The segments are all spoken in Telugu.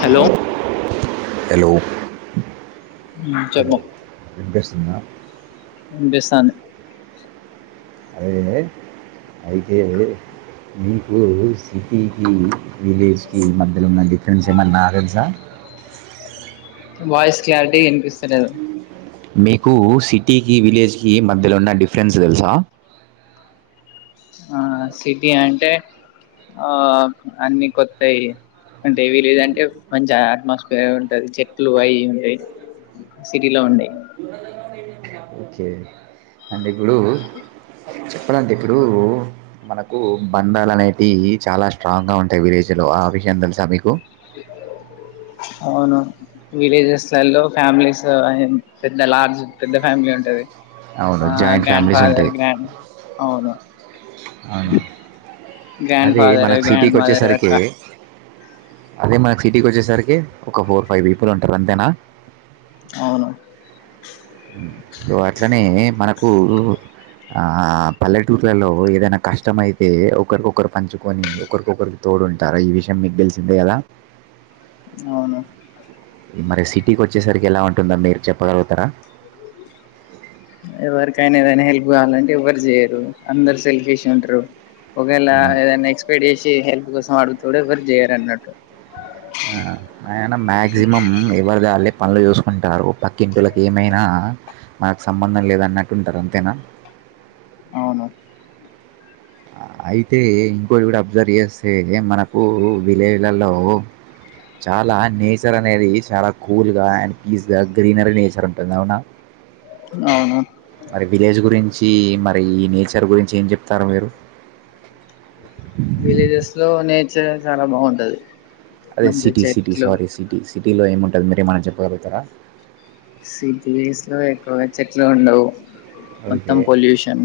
హలో హలో హలో ఎంపిస్తుంద బేశాను అదే అయికే అదు మీకు సిటీకి విలేజ్కి మధ్యలో ఉన్న డిఫరెన్స్ ఏమన్నా నారదుసా వాయిస్ క్లారిటీ కనిపిస్తలేదు మీకు సిటీకి విలేజ్కి మధ్యలో ఉన్న డిఫరెన్స్ తెలుసా ఆ సిటీ అంటే ఆ అన్నిీ కొత్తాయి అంటేవి లేదంటే మంచి అట్మాస్ఫియర్ ఉంటది చెట్లు అవి ఉయి ఓకే అంటే ఇప్పుడు చెప్పాలంటే ఇప్పుడు బంధాలు అనేవి మనకు చాలా స్ట్రాంగ్ గా ఉంటాయి విలేజ్ లో ఆ విషయం థెలుసా మీకు అవును విలేజెస్లలో ఫ్యామిలీస్ పెద్ద లార్జ్ పెద్ద ఫ్యామిలీ ఉంటుంది అవును ఆ జాయింట్ గ్రాండ్ ఫ్యామిలీస్ ఫాదర్ ఉంటాయి గ్రాండ్ అవును అవును గ్రాండ్ అది ఫాదర్ మనకు గ్రాండ్ సిటీకి మదర్ వచ్చేసరికి అట్లా అదే మనకు సిటీకి వచ్చేసరికి ఒక ఫోర్ ఫైవ్ పీపుల్ ఉంటారు అంతేనా అవును అట్లనే మనకు ఆ పల్లెటూర్లలో ఏదైనా కష్టం అయితే ఒకరికొకరు పంచుకొని ఒకరికొకరితో చూడుంటార ఈ విషయం మీకు తెెలిసిందే కదా అవును మరి సిటీకి వచ్చేసరికి ఎలా ఉంటోంది ఆండీ మీరు చెప్పగలుగుతారా కానీ ఏదైనా హెల్ప్ కావాలంటే ఎవ్వరు చేయరు అందరు సెల్ఫేష్ ఉంటారు ఒకేలా ఏదైనా ఎక్స్పైర్ చేసి హెల్ప్ కోసం ఆడుగుత ఎవరి చేయరు అన్నట్టు మక్సిమం ఎవరద పనులు చేూసుకుంటారు పక్కింటికి ఏమైనా మనకు సంబంధం లేద అన్నట్టు ఉంటారు అంతేనా అవును అయితే ఇంకోటి కూడా అబ్జర్వ్ చేస్తే మనకు విలేజ్‌లూ చాలా నేచర్ అనేది చాలా కూల్ గా అండ్ పీస్ గా గ్రీనరీ నేచర్ ఉంటుంది అవునా అవును మరి విలేజ్ గురి మంచి మరి ఈ నేచర్ గురించి ఏం చెప్తారు మీరు విలేజెస్ లో నేచర్ చాలా బాగుంటది అదే మంచి సిటీ సిటీ చెట్లు సారీ సిటీ సిటీలో ఏముంటుంది మీరే ఏమైన్నానా చెప్పగలుగుతారా సిటీస్ లో ఎక్కువగా చెట్లు ఉండవు ఓకే మొత్తం పొల్యూషన్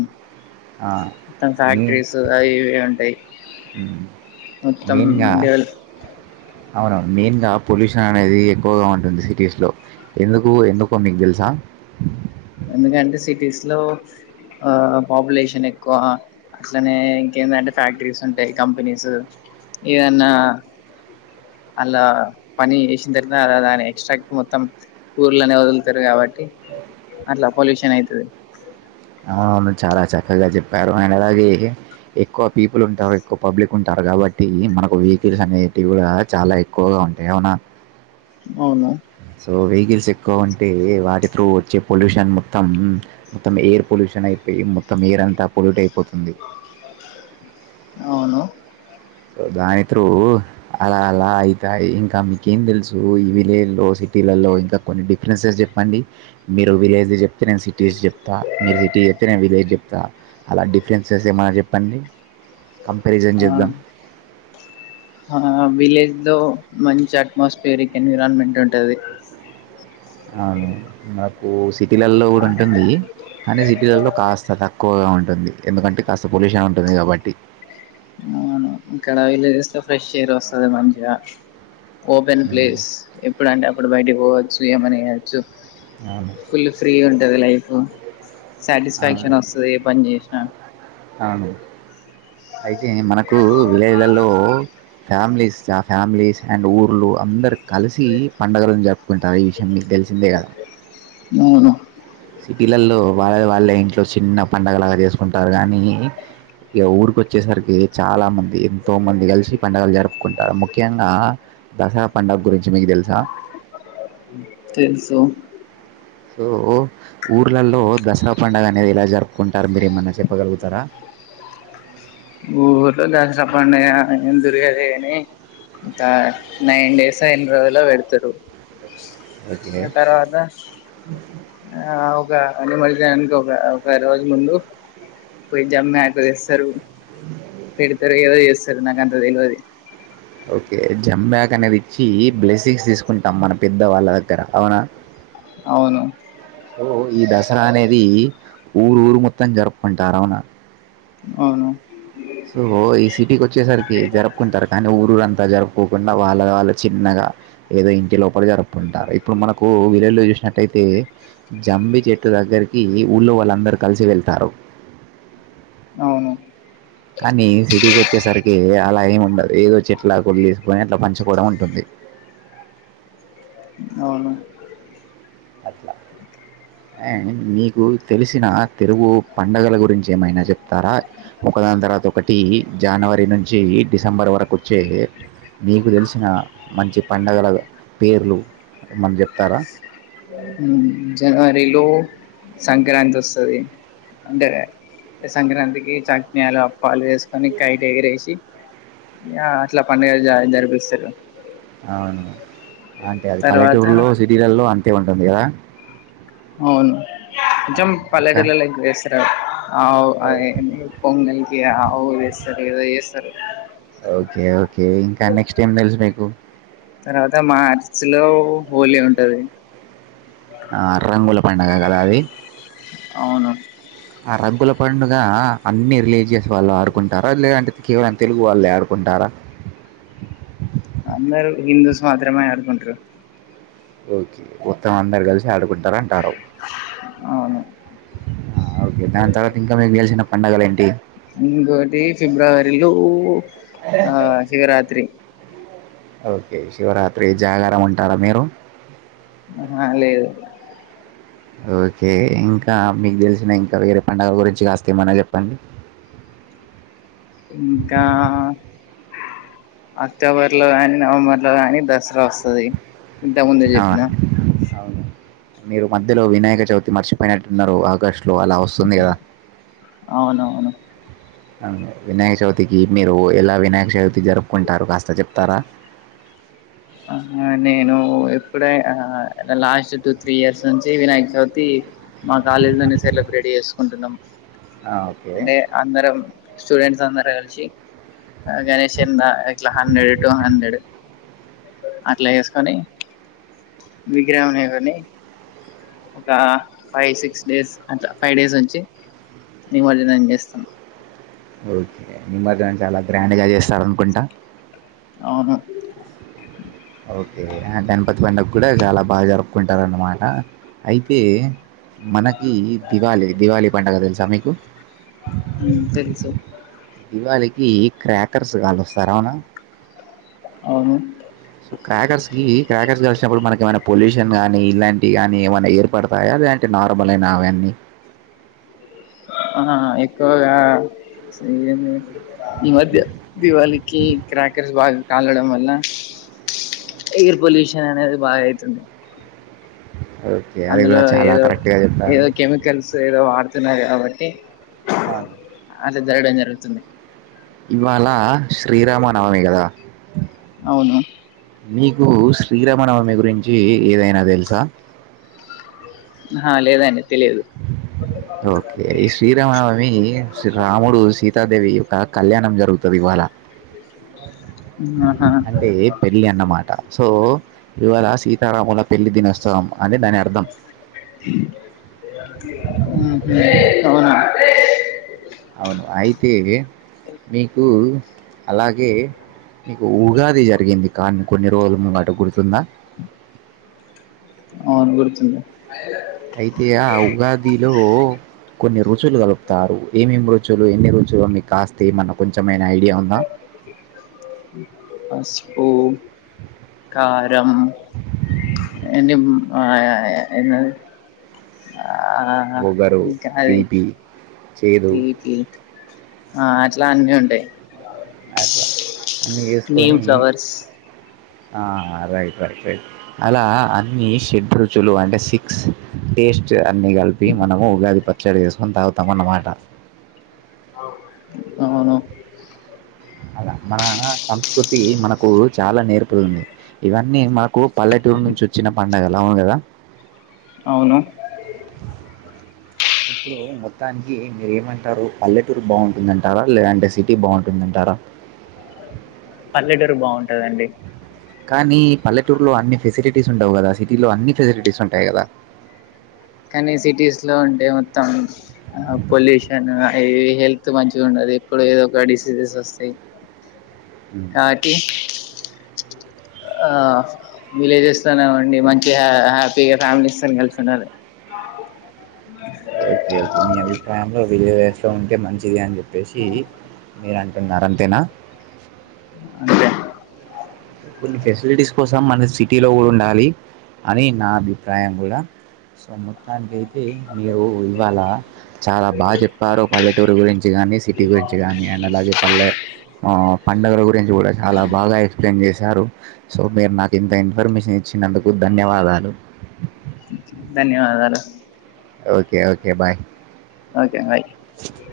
మొత్తం మెయిన్ ఫ్యాక్టరీస్ అవివి ఉంటాయి మొత్తం మెయిన్గా డెవలప్ అవును మెయిన్ గా పొల్యూషన్ అనేది ఎక్కువగా ఉంటుంది సిటీస్ లో ఎందుకు ఎందుకో మీకు తెలుసా ఎందుకంటే సిటీస్ లో ఆ పాపులేషన్ ఎక్కువ అట్లనే ఇంకేందంటే ఫ్యాక్టరీస్ ఉంటాయి కంపెనీస్ ఏదన్నా అలా పని చేేసిన తర్వాత అలా దాని ఎక్స్ట్రాక్ మొత్తం ఊర్లునే వదులుతారు కాబట్టి అట్లా పొల్యూషన్ అయితుది ఆ చాలా చక్కగా చెప్పారు అండ్ అలాగే ఎక్కువ పీపుల్ ఉంటారు ఎక్కువ పబ్లిక్ ఉంటారు కాబట్టి మనకు వెహికల్స్ అనేటివి కూడా చాలా ఎక్కువగా ఉంటాయి అవునా అవును సో వెహికల్స్ ఎక్కువ అంటే వాటి త్రూ వచ్చే పొల్యూషన్ మొత్తం మొత్తం ఎయిర్ పొల్యూషన్ షయి మొత్తం ఎయిర్ అంతా పొల్యూట్ అయిపోతుంది అవును సో దానిత్ర అలా అలా అయితాయి ఇంకా మీకేం తెలుసు ఇవిలే లో సిటీ స్లల్లో ఇంకా కొన్ని డిఫరెన్సెస్ చెప్పండి మీరు విలేజ్ చెప్తే నేను సిటీస్ చెప్తా మీరు సిటీ చెప్తేనేే విలేజ్ చెప్తాను అలా డిఫరెన్సెస్ ఏమైన్నా చెప్పండి కంపారిజన్ ఆ చేద్దాం ఆ విలేజ్ లో మంచి అట్మాస్ఫియర్ ఎన్విరాన్మెంట్ ఉంటది అవును మాకు సిటీలలో కూడా ఉంటుంది కానీ సిటీలలో కాస్త తక్కువగా ఉంటుంది ఎందుకంటే కాస్త పొల్యూషన్ ఉంటుంది కాబట్టి అవును ఇక్కడ విలేజెస్ లో ఫ్రెష్ ఎయిర్ వస్తాది మంచిగా ఓపెన్ ఉమ్, ప్లేస్ ఎప్పుడు అంటే అప్పుడు బయటకి పోవచ్చు ఏమన్న చేయచ్చు అవును ఫుల్ ఫ్రీ గా ఉంటుంది లైఫ్ సాటిస్ఫాక్షన్ వస్తాది ఏ పని చేసి ఆ అవునండి అయితే మనకు విలేజ్ లల్లో ఫ్యామిలీస్ ఆ ఫ్యామిలీస్ అండ్ ఊర్లు అందరు కలిసి పండుగలను జరుపుకుంటారు ఈ విషయం మీ తెలిసిందే కదా నవును సిటీలల్లో వాళ్ళ వాళ్ళే ఇంట్లో చిన్న పండగలాగా చేసుకుంటారు కానీ ఇక ఊరికి వచ్చేసరికి చాలా మంది ఎంతో మంది కలిసి పండుగలు జరుపుకుంటారు ముఖ్యంగా దసరా పండగ గురించి నీకు తెలుసా తెలుసు సో ఊర్లలో దసరా పండుగ అనేది ఎలా జరుపుకుంటారు మీరు ఏమన్నా చెప్పగలుగుతారా ఊర్లో దసరా పండగ ఏమ్ జరగదు కాని ఇంకా నైన్ డేస్ ఎన్ని రోజులో పెడతారు ఓకే ఆ తర్వాత ఆ వొగ అండ్ మళ్ళీ దానికి ఒక ఒక రోజు ముందు పొయి జమ్య ఆకు తేస్తారు పెడతారు ఏదొ చేస్తారు నాకు అంత తెలివది ఓకే జమ్య ఆకు అనేది ఇచ్చి బ్లెస్సింగ్స్ తీసుకుంటాం మనం పెద్ద వాళ్ళ దగ్గర అవునా అవును ఈ దసరా అనేది ఊరు ఊరు మొత్తం జరుపుకుంటారు అవునా అవును సో ఈ సిటీకి వచ్చేసరికి జరుపుకుంటారు కానీ ఊరురు అంతా జరుపుకోకుండా వాళ్ళ వాళ్ళే చిన్నగా ఏదో ఇంటి లోపల జరుపుకుంటారు ఇప్పుడు మనకు విలేజ్ లో చూసినట్టు అయితే జంబి చెట్టు చెట్టు దగ్గరికి ఊళ్ళో వాళ్ళందరు కలిసి వెళ్తారు అవును కానీ సిటీకి వచ్చేసరికి అలా ఏమి ఉండదు ఏదోచ్చి చెట్లా ఆకులు తీసుకని అట్లా పంచుకోవడం ఉంటుంది అవును అట్లా అండ్ మీకు తెలిసిన తెలుగు పండుగల గురించి ఏమైనా చెప్తారా ఒకదాని తర్వాత ఒకటి జనవరి నుంచి డిసెంబర్ వరకు వచ్చే నీకు తెలిసిన మంచి పండుగల పేర్లు ఏమన్న చెప్తారా అవును జనవరిలో సంక్రాంతి వస్తాది అంటే సంక్రాంతికి [unintelligible] పాలు వేసుకొని కైట్ ఎగిరేసి అట్లా పండుగ జరిపిస్తారు అవును అంటే అది తర్వాత పల్లెటూరులో సిటీలలో అంతే ఉంటుంది కదా అవును ఆ, అచ్చం ఇంకా పల్లెటుర్లలో ఎంజాయ్ చేస్తారు [unintelligible] అవు అది ఏంది పొంగల్కి అవు ఏస్తారు ఎదో ఏస్తారు ఓకే ఓకే ఇంకా నెక్స్ట్ ఏం తెలుసు మీకు తర్వాత మార్చి లో హోలీ ఉంటాది ఆ రంగుల పండుగ కదా అది అవునా ఆ రంగుల పండుగ అన్ని రిలీజియస్ వాళ్ళు ఆడుకుంటారా లేదంటే కేవలం తెలుగు వాళ్ళే ఆడుకుంటారా అందరు హిందూస్ మాత్రమే ఆడుకుంటారు ఓకే మొత్తం అందరు కలిసి ఆడుకుంటారు అంటారు అవును ఓకే దాని తర్వాత ఇంకా మీకు తెలిసిన పండగలు ఏంటి ఇంకోకటి ఫిబ్రవరిలో ఆ శివరాత్రి ఓకే శివరాత్రి జాగరం ఉంటారా మీరు అహ లేదు ఓకే ఇంకా మీకు తెలిసిన ఇంకా వేరే పండగ గురించి కాస్త ఏమన్న చెప్పండి ఇంకా అక్టోబర్ లో కానీ నవంబర్ లో కాని దసరా వస్తది ఇంతముందే ఆ చెప్పిన అవును మీరు మధ్యలో వినాయక చవితి మర్చిపోయినట్టున్నారు ఆగస్టు లో అలా వస్తుంది కదా అవునవును వినాయక చవితికి మీరు ఎలా వినాయక చవితి జరుపుకుంటారు కాస్త చెప్తారా ఆ నేను ఎప్పుడే ఆ లాస్ట్ టూ త్రీ ఇయర్స్ నుంచి వినాయక చవితి మా కాలేజ్ లోనే సెలెబ్రేట్ చేసుకుంటున్నాం ఆ ఓకే అంటే అందరం స్టూడెంట్స్ అందరం అంత కలిసి ఆ గణేష్ చంద ఇట్ల హండ్రెడు టూ హండ్రెడు అట్లా వేసుకొని విగ్రహం ని కొని ఒక ఫైవ్ సిక్స్ డేస్ అట్ల ఫైవ్ డేస్ ఉంచి నిమజ్జనం చేస్తం ఓకే నిమజ్జనం చాలా గ్రాండ్ గా చేస్తారు అనుకుంటా అవును ఓకే ఆ గణపతి పండగ కూడా చాలా బాగా జరుపుకుంటారు అన్నమాట అయితే మనకి దివాళి దివాళి పండగ తెలుసా మీకు ఊ తెలుసు దివాళికి క్రాకర్స్ కాలుస్తారు అవునా అవును సో క్రాకర్స్ కి క్రాకర్స్ కాల్చినప్పుడు మనకెమన పొల్యూషన్ గానీ ఇలాంటి టియి గని ఏమన్నా ఏర్పడతాయా లేదంటే నార్మల్ ఏనా అవన్నీ ఆహా హ ఎక్కువగా శ్రీరం [unintelligible] ఈ మధ్య దీపాళికి క్రాకర్స్ బాగా కాలడం వల్ల ఎయిర్ పొల్యూషన్ అనేది భాగాయితుంది ఓకే అది అందులో కూడా చాలా ఏదో కరెక్ట్గా చెప్పారు ఏదో కెమికల్స్ ఏదో వాడుతున్నారు కాబట్టి అవును అట్ల జరగడం జరుగుతుంది ఇవాళ శ్రీరామనవమి కదా అవును మీకు శ్రీరామనవమి గురించి ఏదైనా తెలుసా అహ లేదండి తెలియదు ఓకే ఈ శ్రీరామనవమి శ్రీ రాముడు సీతాదేవి గ కళ్యాణం జరుగుతది ఇవాళ ఆహా అంటే పెళ్ళి అన్నమాట సో ఇవాళ సీతారాముల పెళ్లి దినోత్సవం అని దాని అర్థం ఊహు అవునా అవును అయితే మీకు అలాగే నీకు ఉగాది జరిగింది కానీ కొన్ని రోజుల ముంగట గుర్తుందా అవును గుర్తుంది అయితే ఆ ఉగాదిలో కొన్ని రోజులు రుచులు కలుపుతారు ఏమేం రుచులు ఎన్ని రుచులో మీకు కాస్తే ఏమన్న కొంచెమై నా ఐడియా ఉందా పసుపు కారం ఏండ్ ఆ యా యా ఎన్ని రోజులు ఆ ఒగరు, ఇంకా అది తీపి, చేదు తీపి ఆ అట్లా అన్నీ ఉంటయ్ అట్లా అన్నీ వసుకొని నీమ్ ఫ్లవర్స్ ఆ రైట్ రైట్ రైట్ అలా అన్ని షెడ్ రుచులు అంటే సిక్స్ టేస్ట్ అన్ని కలిపి మనము ఉగాది పచ్చడి చేసుకొని తాగుతాం అన్నమాట అవునా అలా మన సంస్కృతి మనకు చాలా నేర్పుతుంది ఇవన్నీ మనకు పల్లెటూరు నుంచి చిన్న పడుగలావును కదా అవును ఇప్పుడు మొత్తానికి మీరు ఏమంటారు పల్లెటూరు బాగుంటుందంటారా లేదంటే సిటీ బాగుంటుందంటారా [inaudible] పల్లెటూరు బాగుంటందండి కానీ పల్లెటూరులో అన్ని ఫెసిలిటీస్ ఉండవు కదా సిటీలో అన్ని ఫెసిలిటీస్ ఉంటాయి కదా కానీ సిటీస్ లో ఉంటే మొత్తం ఆ పొల్యూషన్ అ హెల్త్ మంచిగా ఉండదు ఎప్పుడు ఏదో ఒక డిసీజెస్ వస్తాయి కాటి ఆ వీళ్ళజ్ స్ లోనేఉండి మంచి హ్యాపీగా ఫ్యామిలైస్ తోనే కలిసుంటారు ఓకే ఓకే మీ అభిప్రాయం విల్లెజెస్ లో ఉంటే మంచిది అని చెప్పేసి మీరు అంటున్నారు అంతేనా అదే కొన్ని ఫెసిలిటీస్ కోసం మన సిటీలో కూడా ఉండాలి అని నా అభిప్రాయం కూడా సో మొత్తానికి అయితే మీరు ఇవాళ చాలా బాగా చెప్పారు పల్లెటూరు గురించి కానీ సిటీ గురించి కాగానీ అండ్ అలాగే పల్లె ఆ పండుగల గురించి కూడా చాలా బాగా ఎక్సప్లయిన్ చేసి రు సో మీరు నాకు ఇంత ఇన్ఫర్మేషన్ ఇచ్చినందుకు ధన్యవాదాలు ధన్యవాదాలు okay okay bye okay bye